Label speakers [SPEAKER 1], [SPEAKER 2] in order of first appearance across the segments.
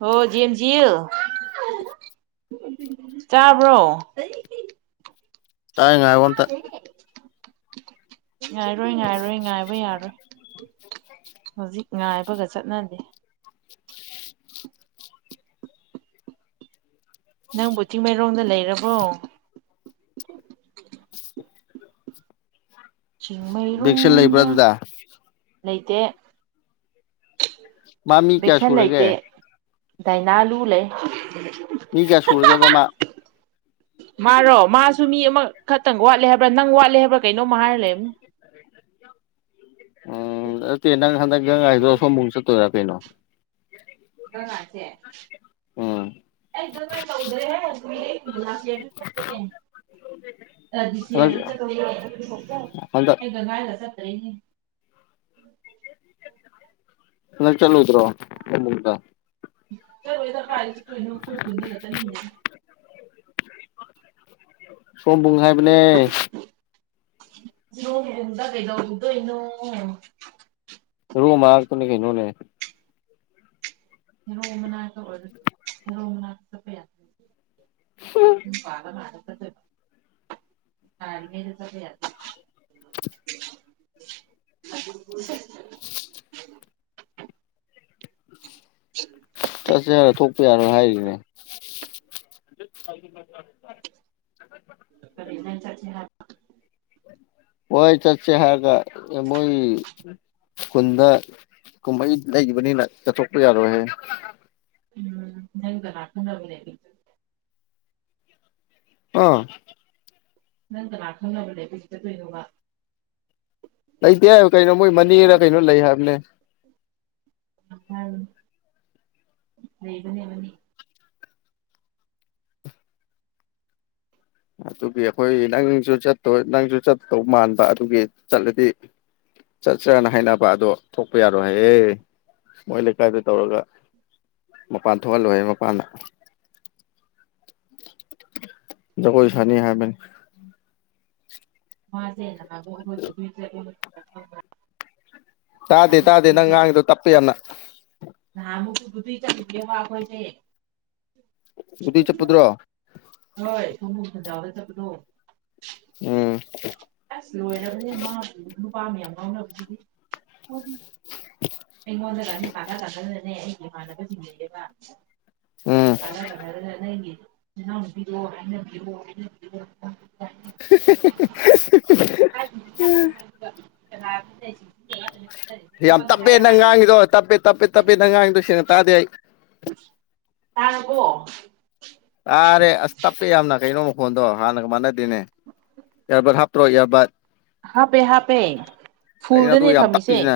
[SPEAKER 1] ꯍꯣ ꯖꯦꯟꯖꯤꯜ ꯆꯕꯔꯣ
[SPEAKER 2] ꯇꯥꯏ ꯉꯥꯏꯑꯣ ꯑꯝꯇꯥ
[SPEAKER 1] ꯉꯥꯏꯔꯣꯏ ꯉꯏꯔꯣꯏ ꯉꯥꯏꯕꯥ ꯌꯥꯔꯣꯏ ꯍꯧꯖꯤꯛ ꯉꯥꯏꯕꯒꯥ ꯆꯠꯅꯗꯦ ꯅꯪꯕꯨ ꯆꯤꯡꯃꯩꯔꯣꯡꯗ ꯂꯩꯔꯕꯣ
[SPEAKER 2] ꯚꯦꯛꯁꯤꯟ ꯂꯩꯕ꯭ꯔꯥ
[SPEAKER 1] ꯆꯤꯡꯃꯩꯔꯣꯡꯗ
[SPEAKER 2] ꯑꯗꯨꯗ
[SPEAKER 1] ꯂꯩꯇꯦ
[SPEAKER 2] ꯃꯥ ꯃꯤ ꯀꯌꯥ
[SPEAKER 1] ꯕꯦꯛꯁꯟ
[SPEAKER 2] ꯁꯨꯔꯒꯦ
[SPEAKER 1] ꯂꯩꯇꯦ ꯗꯥꯏꯅꯥꯂꯨ ꯂꯩ
[SPEAKER 2] ꯃꯤ ꯀꯌꯥ ꯁꯨꯔꯥꯒꯦꯕꯥ ꯃꯥ
[SPEAKER 1] ꯃꯥꯔꯣ ꯃꯥꯁꯨ ꯃꯤ ꯑꯃꯈꯛꯇꯪ ꯋꯥꯠꯂꯦ ꯅꯪ ꯋꯥꯠꯂꯦ ꯍꯥꯏꯕꯔꯥ ꯀꯩꯅꯣꯝ ꯍꯥꯏꯔ ꯂꯩꯕ
[SPEAKER 2] [unintelligible] [unintelligible] ꯀꯩꯅꫭ
[SPEAKER 1] [unintelligible] ꯑꯩ ꯒꯟꯒꯥꯏ ꯇꯧꯗꯔꯦ ꯍꯦ ꯂꯥꯁꯇ
[SPEAKER 2] ꯍꯟꯗꯛ ꯍꯟꯗꯛ
[SPEAKER 1] [unintelligible] [unintelligible]
[SPEAKER 2] ꯅ‌ꯣꯢ ꯆꯠꯂꯣꯏꯗ꯭ꯔ‌ꯣ ꯆꯠꯂ‌ꯣꯢꯗ꯭ꯔ
[SPEAKER 1] ꯆꯠꯂꯣꯏꯗ ꯀꯥꯏꯗꯩꯩ ꯆꯠꯇꯨꯏꯅꯣ ꯑꯩꯈꯣꯏ ꯈꯨꯟꯗꯒꯥ ꯆꯠꯅꯤꯡꯗꯦ
[SPEAKER 2] ꯁꯥꯑꯣꯝꯕꯨꯡ ꯍꯥꯏꯕꯅꯦ
[SPEAKER 1] ꯀꯩꯗꯧꯔꯨꯗꯨꯏꯅꯣ [unintelligible]
[SPEAKER 2] [unintelligible] ꯃꯅꯥꯛꯇꯅ‌ꯦ ꯀꯩꯅ‌ꯣꯅ‌ꯦ
[SPEAKER 1] [unintelligible] [unintelligible] [unintelligible] [unintelligible] [unintelligible]
[SPEAKER 2] [unintelligible] ꯆꯥꯛ ꯆꯥꯔ ꯊꯣꯛꯇ ꯌꯥꯔꯣꯏ ꯍꯥꯏꯔꯤꯅꯦ꯫ [unintelligible]
[SPEAKER 1] ꯀꯔꯤ ꯅꯪ ꯆꯠꯁꯦ ꯍꯥꯏꯕ
[SPEAKER 2] ꯍꯣꯏ ꯆꯠꯁꯦ ꯍꯥꯏꯔꯒ ꯃꯣꯏꯒꯤ ꯈꯨꯟꯗ ꯀꯨꯝꯃꯩ ꯂꯩꯕꯅꯤꯅ ꯆꯠꯊꯣꯛꯄ ꯌꯥꯔꯣꯢ ꯍꯥꯏ꯫
[SPEAKER 1] ꯎꯝ ꯅꯪ ꯀꯅꯥ ꯈꯪꯅꯕ ꯂꯩꯒ‌ꯦ
[SPEAKER 2] ꯑꯥ
[SPEAKER 1] ꯅꯪ ꯀꯅꯥ ꯈꯪꯅꯕ ꯂꯩꯕ ꯍꯧꯖꯤꯛ ꯆꯠꯇꯣꯏꯅꯣꯕ꯫
[SPEAKER 2] ꯂꯧꯇꯦ ꯍꯥꯏꯕ ꯀꯩꯅꯣ ꯃꯣꯢ ꯃꯅꯦꯔ ꯀꯩꯅꯣ ꯂꯩ ꯍꯥꯏꯕꯅꯦ꯫
[SPEAKER 1] ꯎꯝ ꯂꯩꯕꯅꯦ ꯃꯅꯦ꯫
[SPEAKER 2] ꯑꯗꯨꯒꯤ ꯑꯩꯈꯣꯢ ꯅꯪꯖꯨ ꯆꯠ ꯍꯣꯢ ꯅꯪꯖꯨ ꯆꯠꯇꯧ ꯃꯥꯟ ꯑꯗꯨꯒꯤ ꯆꯠꯂꯗꯤ ꯆꯠꯁꯤꯔ ꯍꯥꯏꯅꯕ ꯑꯗꯣ ꯊꯣꯛꯄ ꯌꯥꯔꯣꯏ ꯍꯥꯏꯌꯦ ꯃꯣꯏ ꯂꯩꯀꯥꯏꯗ ꯇꯧꯔꯒ ꯃꯄꯥꯟ ꯊꯣꯛꯍꯜꯂꯣꯏꯌꯦ ꯃꯄꯥꯅ꯫ ꯖꯒꯣꯏ ꯁꯥꯅꯤ ꯍꯥꯏꯕꯅꯤ꯫
[SPEAKER 1] [unintelligible] [unintelligible]
[SPEAKER 2] ꯇꯥꯗꯦ
[SPEAKER 1] ꯑꯗꯨ
[SPEAKER 2] ꯇꯥꯗꯦ
[SPEAKER 1] ꯒꯨꯗꯨꯏ
[SPEAKER 2] ꯅꯪꯪ
[SPEAKER 1] ꯆꯠ
[SPEAKER 2] ꯉꯥꯡꯉꯤꯗꯣ ꯇꯞꯄꯦ ꯌꯥꯝꯅ꯫
[SPEAKER 1] [unintelligible]
[SPEAKER 2] [unintelligible]
[SPEAKER 1] ꯍꯣꯢ [unintelligible] ꯆꯠꯄꯗꯣ꯫
[SPEAKER 2] ꯎꯝ꯫
[SPEAKER 1] ꯑꯁ ꯂꯣꯏꯔꯕꯅꯦ ꯃꯥꯕꯨ ꯅꯨꯄꯥ ꯃꯌꯥꯝꯅ ꯉꯥꯎꯅꯕꯗꯨ ꯑꯩꯉꯣꯟꯗ ꯀꯥꯁꯦ ꯇꯥꯟꯅ ꯇꯥꯟꯅꯗꯅꯅꯦ ꯑꯩꯒꯤ ꯏꯃꯥꯟꯅꯕꯁꯤꯡ ꯂꯩꯌꯦꯕ
[SPEAKER 2] ꯎꯝ
[SPEAKER 1] [unintelligible] ꯅꯅꯥꯎꯅꯨꯄꯤꯗꯣ ꯍꯥꯏꯅꯕꯤꯔꯣ ꯍꯥꯏꯅꯕꯤꯔꯣ [unintelligible]
[SPEAKER 2] [unintelligible]
[SPEAKER 1] ꯀꯅꯥ [unintelligible]
[SPEAKER 2] ꯌꯥꯝ ꯇꯞꯄꯦ ꯅꯪ ꯉꯥꯡꯉꯤꯗꯣ ꯇꯞꯄꯦ ꯇꯞꯄꯦ ꯇꯞꯄꯦ ꯅꯪ ꯉꯥꯡꯉꯤꯗꯣ ꯫ ꯁꯦꯡꯅ ꯇꯥꯗꯦ ꯑꯩ꯫
[SPEAKER 1] ꯇꯥꯔꯕꯣ꯫
[SPEAKER 2] ꯇꯥꯔꯦ ꯑꯁ ꯇꯞꯄꯦ ꯌꯥꯝꯅ ꯀꯩꯅꯣ ꯃꯈꯣꯟꯗꯣ ꯍꯥꯟꯅꯒ ꯃꯥꯟꯅꯗꯦꯅꯦ ꯑ꯭ꯌꯕꯠ ꯍꯥꯞꯇ꯭ꯔꯣ ꯑ꯭ꯌꯕꯠ꯫
[SPEAKER 1] ꯍꯥꯞꯄꯦ ꯍꯥꯞꯄꯦ
[SPEAKER 2] ꯀꯩꯅꯣ ꯑꯗꯨ
[SPEAKER 1] ꯐꯨꯜꯗꯅꯦ
[SPEAKER 2] ꯌꯥꯝ
[SPEAKER 1] ꯊꯝꯃꯤꯁꯦ
[SPEAKER 2] ꯇꯞꯄꯤꯁꯤꯅ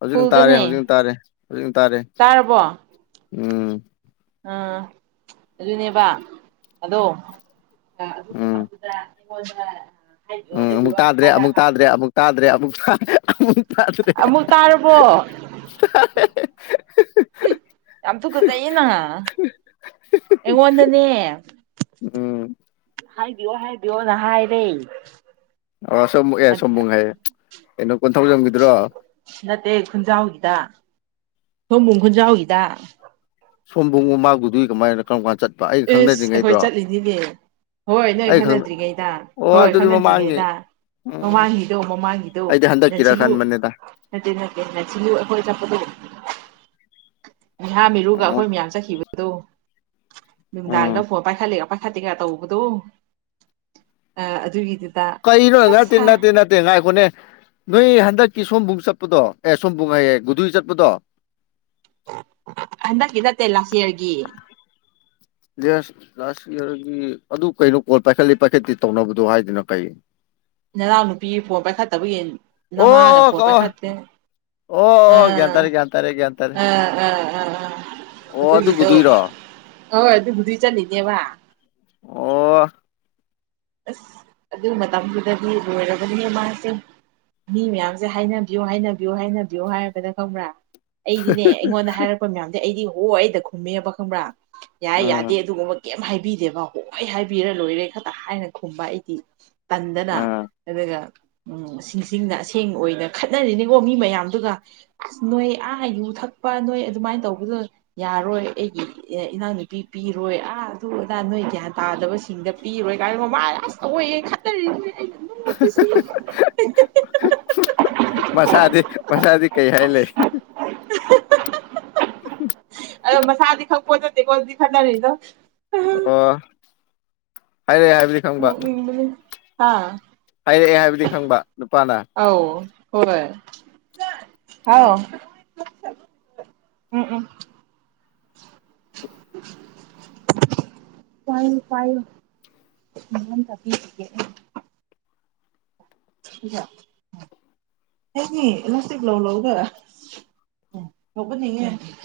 [SPEAKER 2] ꯍꯧꯖꯤꯛꯅ ꯇꯥꯔꯦ
[SPEAKER 1] ꯐꯨꯜꯗꯅꯦ
[SPEAKER 2] ꯍꯧꯖꯤꯛꯅ ꯇꯥꯔꯦ ꯍꯧꯖꯤꯛꯅ ꯇꯥꯔꯦ
[SPEAKER 1] ꯇꯥꯔꯕꯣ꯫
[SPEAKER 2] ꯎꯝ꯫
[SPEAKER 1] ꯑꯪ ꯑꯗꯨꯗꯤꯅꯦꯕ ꯑꯗꯣ ꯑꯥ ꯑꯗꯨ ꯃꯇꯝꯗꯨꯗ ꯑꯩꯉꯣꯟꯗ ꯑꯪ
[SPEAKER 2] ꯎꯨꯝ ꯑꯃꯨꯛ ꯇꯥꯗ꯭ꯔꯦ ꯑꯃꯨꯛ ꯇꯥꯗ꯭ꯔꯦ ꯑꯃꯨꯛ ꯇꯥꯗ꯭ꯔꯦ ꯑꯃꯨꯛ ꯑꯍꯥ-ꯑꯃꯨꯛ
[SPEAKER 1] ꯑꯃꯨꯛ ꯇꯥꯔꯕꯣ
[SPEAKER 2] ꯑꯗꯨꯅꯦ-ꯑꯍ-ꯑꯍ-ꯍ-ꯑꯍ-ꯍꯦ
[SPEAKER 1] ꯍꯨꯝ ꯌꯥꯝ ꯇꯨꯒꯖꯩꯌꯦꯅ ꯑꯩꯉꯣꯟꯗꯅꯦ
[SPEAKER 2] ꯎꯝ
[SPEAKER 1] ꯍꯥꯕꯤꯌꯣ ꯍꯥꯕꯤꯌꯣꯅ ꯍꯥꯏꯔꯦ
[SPEAKER 2] ꯑꯥ ꯁꯋꯣꯝꯕꯨꯡ ꯑꯦ ꯁꯌꯣꯝꯕꯨꯡ ꯍꯥꯏꯌꯦ ꯆꯞ ꯀꯣꯟꯊꯧꯖꯝꯒꯤꯗꯨꯔꯣ
[SPEAKER 1] ꯁꯑꯣꯝꯕꯨꯡ ꯈꯨꯟꯖꯥꯎꯒꯤꯗ
[SPEAKER 2] ꯁꯑꯣꯝꯕꯨꯡꯗꯨꯗꯤ ꯃꯥꯕꯨꯗꯤ ꯀꯃꯥꯏꯅ ꯀꯔꯝꯀꯥꯟ ꯆꯠ
[SPEAKER 1] ꯏꯁ ꯑꯩꯈꯣꯏ ꯆꯠꯂꯤꯅꯤꯅꯦ ꯍꯣꯏ ꯅꯣꯒ
[SPEAKER 2] ꯑꯩ ꯈꯪ ꯑꯣ ꯑꯗꯨꯗꯤ ꯃꯃꯥꯡꯒꯤ ꯎꯝ
[SPEAKER 1] ꯈꯪꯅꯗ꯭ꯔꯤꯉꯩꯗꯃꯃꯥꯡꯒꯤꯗꯣ-ꯃꯃꯥꯡꯒꯤꯗꯣ
[SPEAKER 2] ꯑꯩꯗꯤ ꯍꯟꯗꯛꯀꯤꯔ
[SPEAKER 1] ꯂꯁꯤꯜꯂꯨ
[SPEAKER 2] ꯈꯟꯕꯅꯤꯗ
[SPEAKER 1] ꯅꯠꯇꯦ-ꯅꯠꯇꯦ ꯂꯁꯤꯜꯂꯨ ꯑꯩꯈꯣꯏ ꯆꯠꯄꯗꯨ ꯉꯍꯥꯃꯤꯔꯨꯒ
[SPEAKER 2] ꯎꯝ
[SPEAKER 1] ꯑꯩꯈꯣꯏ ꯃꯌꯥꯝ ꯆꯠꯈꯤꯕ ꯑꯗꯣ ꯅꯨꯡꯗꯥꯡꯗ
[SPEAKER 2] ꯎꯝ
[SPEAKER 1] ꯐꯣꯟ ꯄꯥꯏꯈꯠꯂꯤ ꯑꯈꯣꯏ ꯐꯠꯇꯦꯒ ꯇꯧꯕꯗꯣ ꯑꯥ- ꯑꯗꯨꯒꯤꯗꯨ
[SPEAKER 2] ꯀꯔꯤꯅꯣ ꯅꯠꯇꯦ-ꯅꯠꯇꯦ-ꯅꯠꯇꯦ ꯉꯥꯏꯈꯣꯅꯦ ꯅꯣꯏ ꯍꯟꯗꯛ ꯀꯤ ꯁꯑꯣꯝꯕꯨꯡ ꯆꯠꯄꯗꯣ ꯑꯦ ꯁꯑꯣꯝꯕꯨꯝ ꯍꯥꯏꯌꯦꯒꯨꯗꯨ ꯆꯠꯄꯗꯣ
[SPEAKER 1] ꯍꯟꯗꯛꯀꯤ ꯅꯠꯇꯦ ꯂꯥꯁ ꯌꯤꯑꯔꯒꯤ
[SPEAKER 2] ꯌꯦꯁ ꯂꯥꯁ ꯌꯤꯑꯔꯒꯤ ꯑꯗꯨ ꯀꯩꯅꯣ ꯀꯣꯜ ꯄꯥꯏꯈꯠꯂꯤ ꯄꯥꯏꯈꯠꯇꯦ ꯇꯧꯅꯕꯗꯣ ꯍꯥꯏꯗꯨꯅ ꯀꯩ
[SPEAKER 1] ꯅꯅꯥꯎ ꯅꯨꯄꯤꯒꯤ ꯀꯣꯜ ꯄꯥꯏꯈꯠꯇꯕꯒꯤ ꯅꯃꯥꯅ
[SPEAKER 2] ꯑꯣ-ꯑꯣ
[SPEAKER 1] ꯐꯣꯟ
[SPEAKER 2] ꯀꯥꯎꯑ
[SPEAKER 1] ꯄꯥꯏꯈꯠꯇꯦ
[SPEAKER 2] ꯑꯣ-ꯒꯌꯥꯟ ꯇꯥꯔꯦ ꯒꯌꯥꯟ ꯇꯥꯔꯦ ꯒꯌꯥꯟ ꯇꯥꯔꯦ
[SPEAKER 1] ꯑꯥ-ꯑꯥ
[SPEAKER 2] ꯑꯣ ꯑꯗꯨ
[SPEAKER 1] ꯑꯗꯨꯒꯤꯗꯣ
[SPEAKER 2] ꯒꯨꯗꯨꯏꯔꯣ
[SPEAKER 1] ꯑꯣꯏ ꯑꯗꯨꯕꯨꯗꯤ ꯆꯠꯂꯤꯅꯦꯕ
[SPEAKER 2] ꯑꯣ
[SPEAKER 1] ꯑꯁ ꯑꯗꯨ ꯃꯇꯝꯗꯨꯗꯗꯤ ꯂꯣꯏꯔꯕꯅꯦ ꯃꯥꯁꯦ ꯃꯤ ꯃꯌꯥꯝꯁꯦ ꯍꯥꯏꯅꯕꯤꯌꯣ-ꯍꯥꯏꯅꯕꯤꯌꯣ-ꯍꯥꯏꯅꯕꯤꯌꯣ ꯍꯥꯏꯕꯗ ꯈꯪꯕ꯭ꯔ ꯑꯩꯗꯤꯅꯦ ꯑꯩꯉꯣꯟꯗ ꯍꯥꯏꯔꯛꯄ ꯃꯌꯥꯝꯗꯣ ꯑꯩꯗꯤ ꯑꯣ-ꯑꯩꯗ ꯈꯨꯝꯃꯦꯕ ꯈꯪꯕ꯭ꯔ ꯌꯥꯏ
[SPEAKER 2] ꯎꯝ
[SPEAKER 1] ꯌꯥꯗꯦ ꯑꯗꯨꯒꯨꯝꯕ ꯀꯦꯝ ꯍꯥꯏꯕꯤꯗꯦꯕ ꯍꯣꯏ ꯍꯥꯏꯕꯤꯔ ꯂꯣꯏꯔꯦ ꯈꯇ ꯍꯥꯏꯅ ꯈꯨꯝꯕ ꯑꯩꯗꯤ ꯇꯟꯗꯅ
[SPEAKER 2] ꯎꯝ
[SPEAKER 1] ꯑꯗꯨꯒ [unintelligible] ꯑꯥꯏ ꯑꯁ ꯑꯋꯣꯏꯒꯩ ꯈꯠꯅꯔꯤꯅꯤ
[SPEAKER 2] [unintelligible]
[SPEAKER 1] ꯑꯩꯉꯣꯟꯗꯗꯤ ꯈꯠꯅꯔꯤꯗꯣ
[SPEAKER 2] ꯑꯣ- ꯍꯥꯏꯔꯦ ꯍꯥꯏꯕꯗꯤ ꯈꯪꯕ
[SPEAKER 1] ꯅꯣꯛꯅꯤꯡꯕꯅꯤ ꯍꯥ
[SPEAKER 2] ꯍꯥꯏꯔꯛꯑ ꯍꯥꯏꯕꯗꯤ ꯈꯪꯕ ꯅꯨꯄꯥꯅ
[SPEAKER 1] ꯑꯧ ꯍꯣꯏ ꯍꯥꯎ
[SPEAKER 2] ꯑꯣ
[SPEAKER 1] ꯎꯝ ꯎꯝ [inaudible] ꯇꯥꯏꯌꯦ ꯇꯥꯏꯌꯦ [unintelligible] ꯑꯩꯒꯤ [inaudible] [inaudible] [inaudible] [inaudible] [inaudible] [inaudible] [inaudible]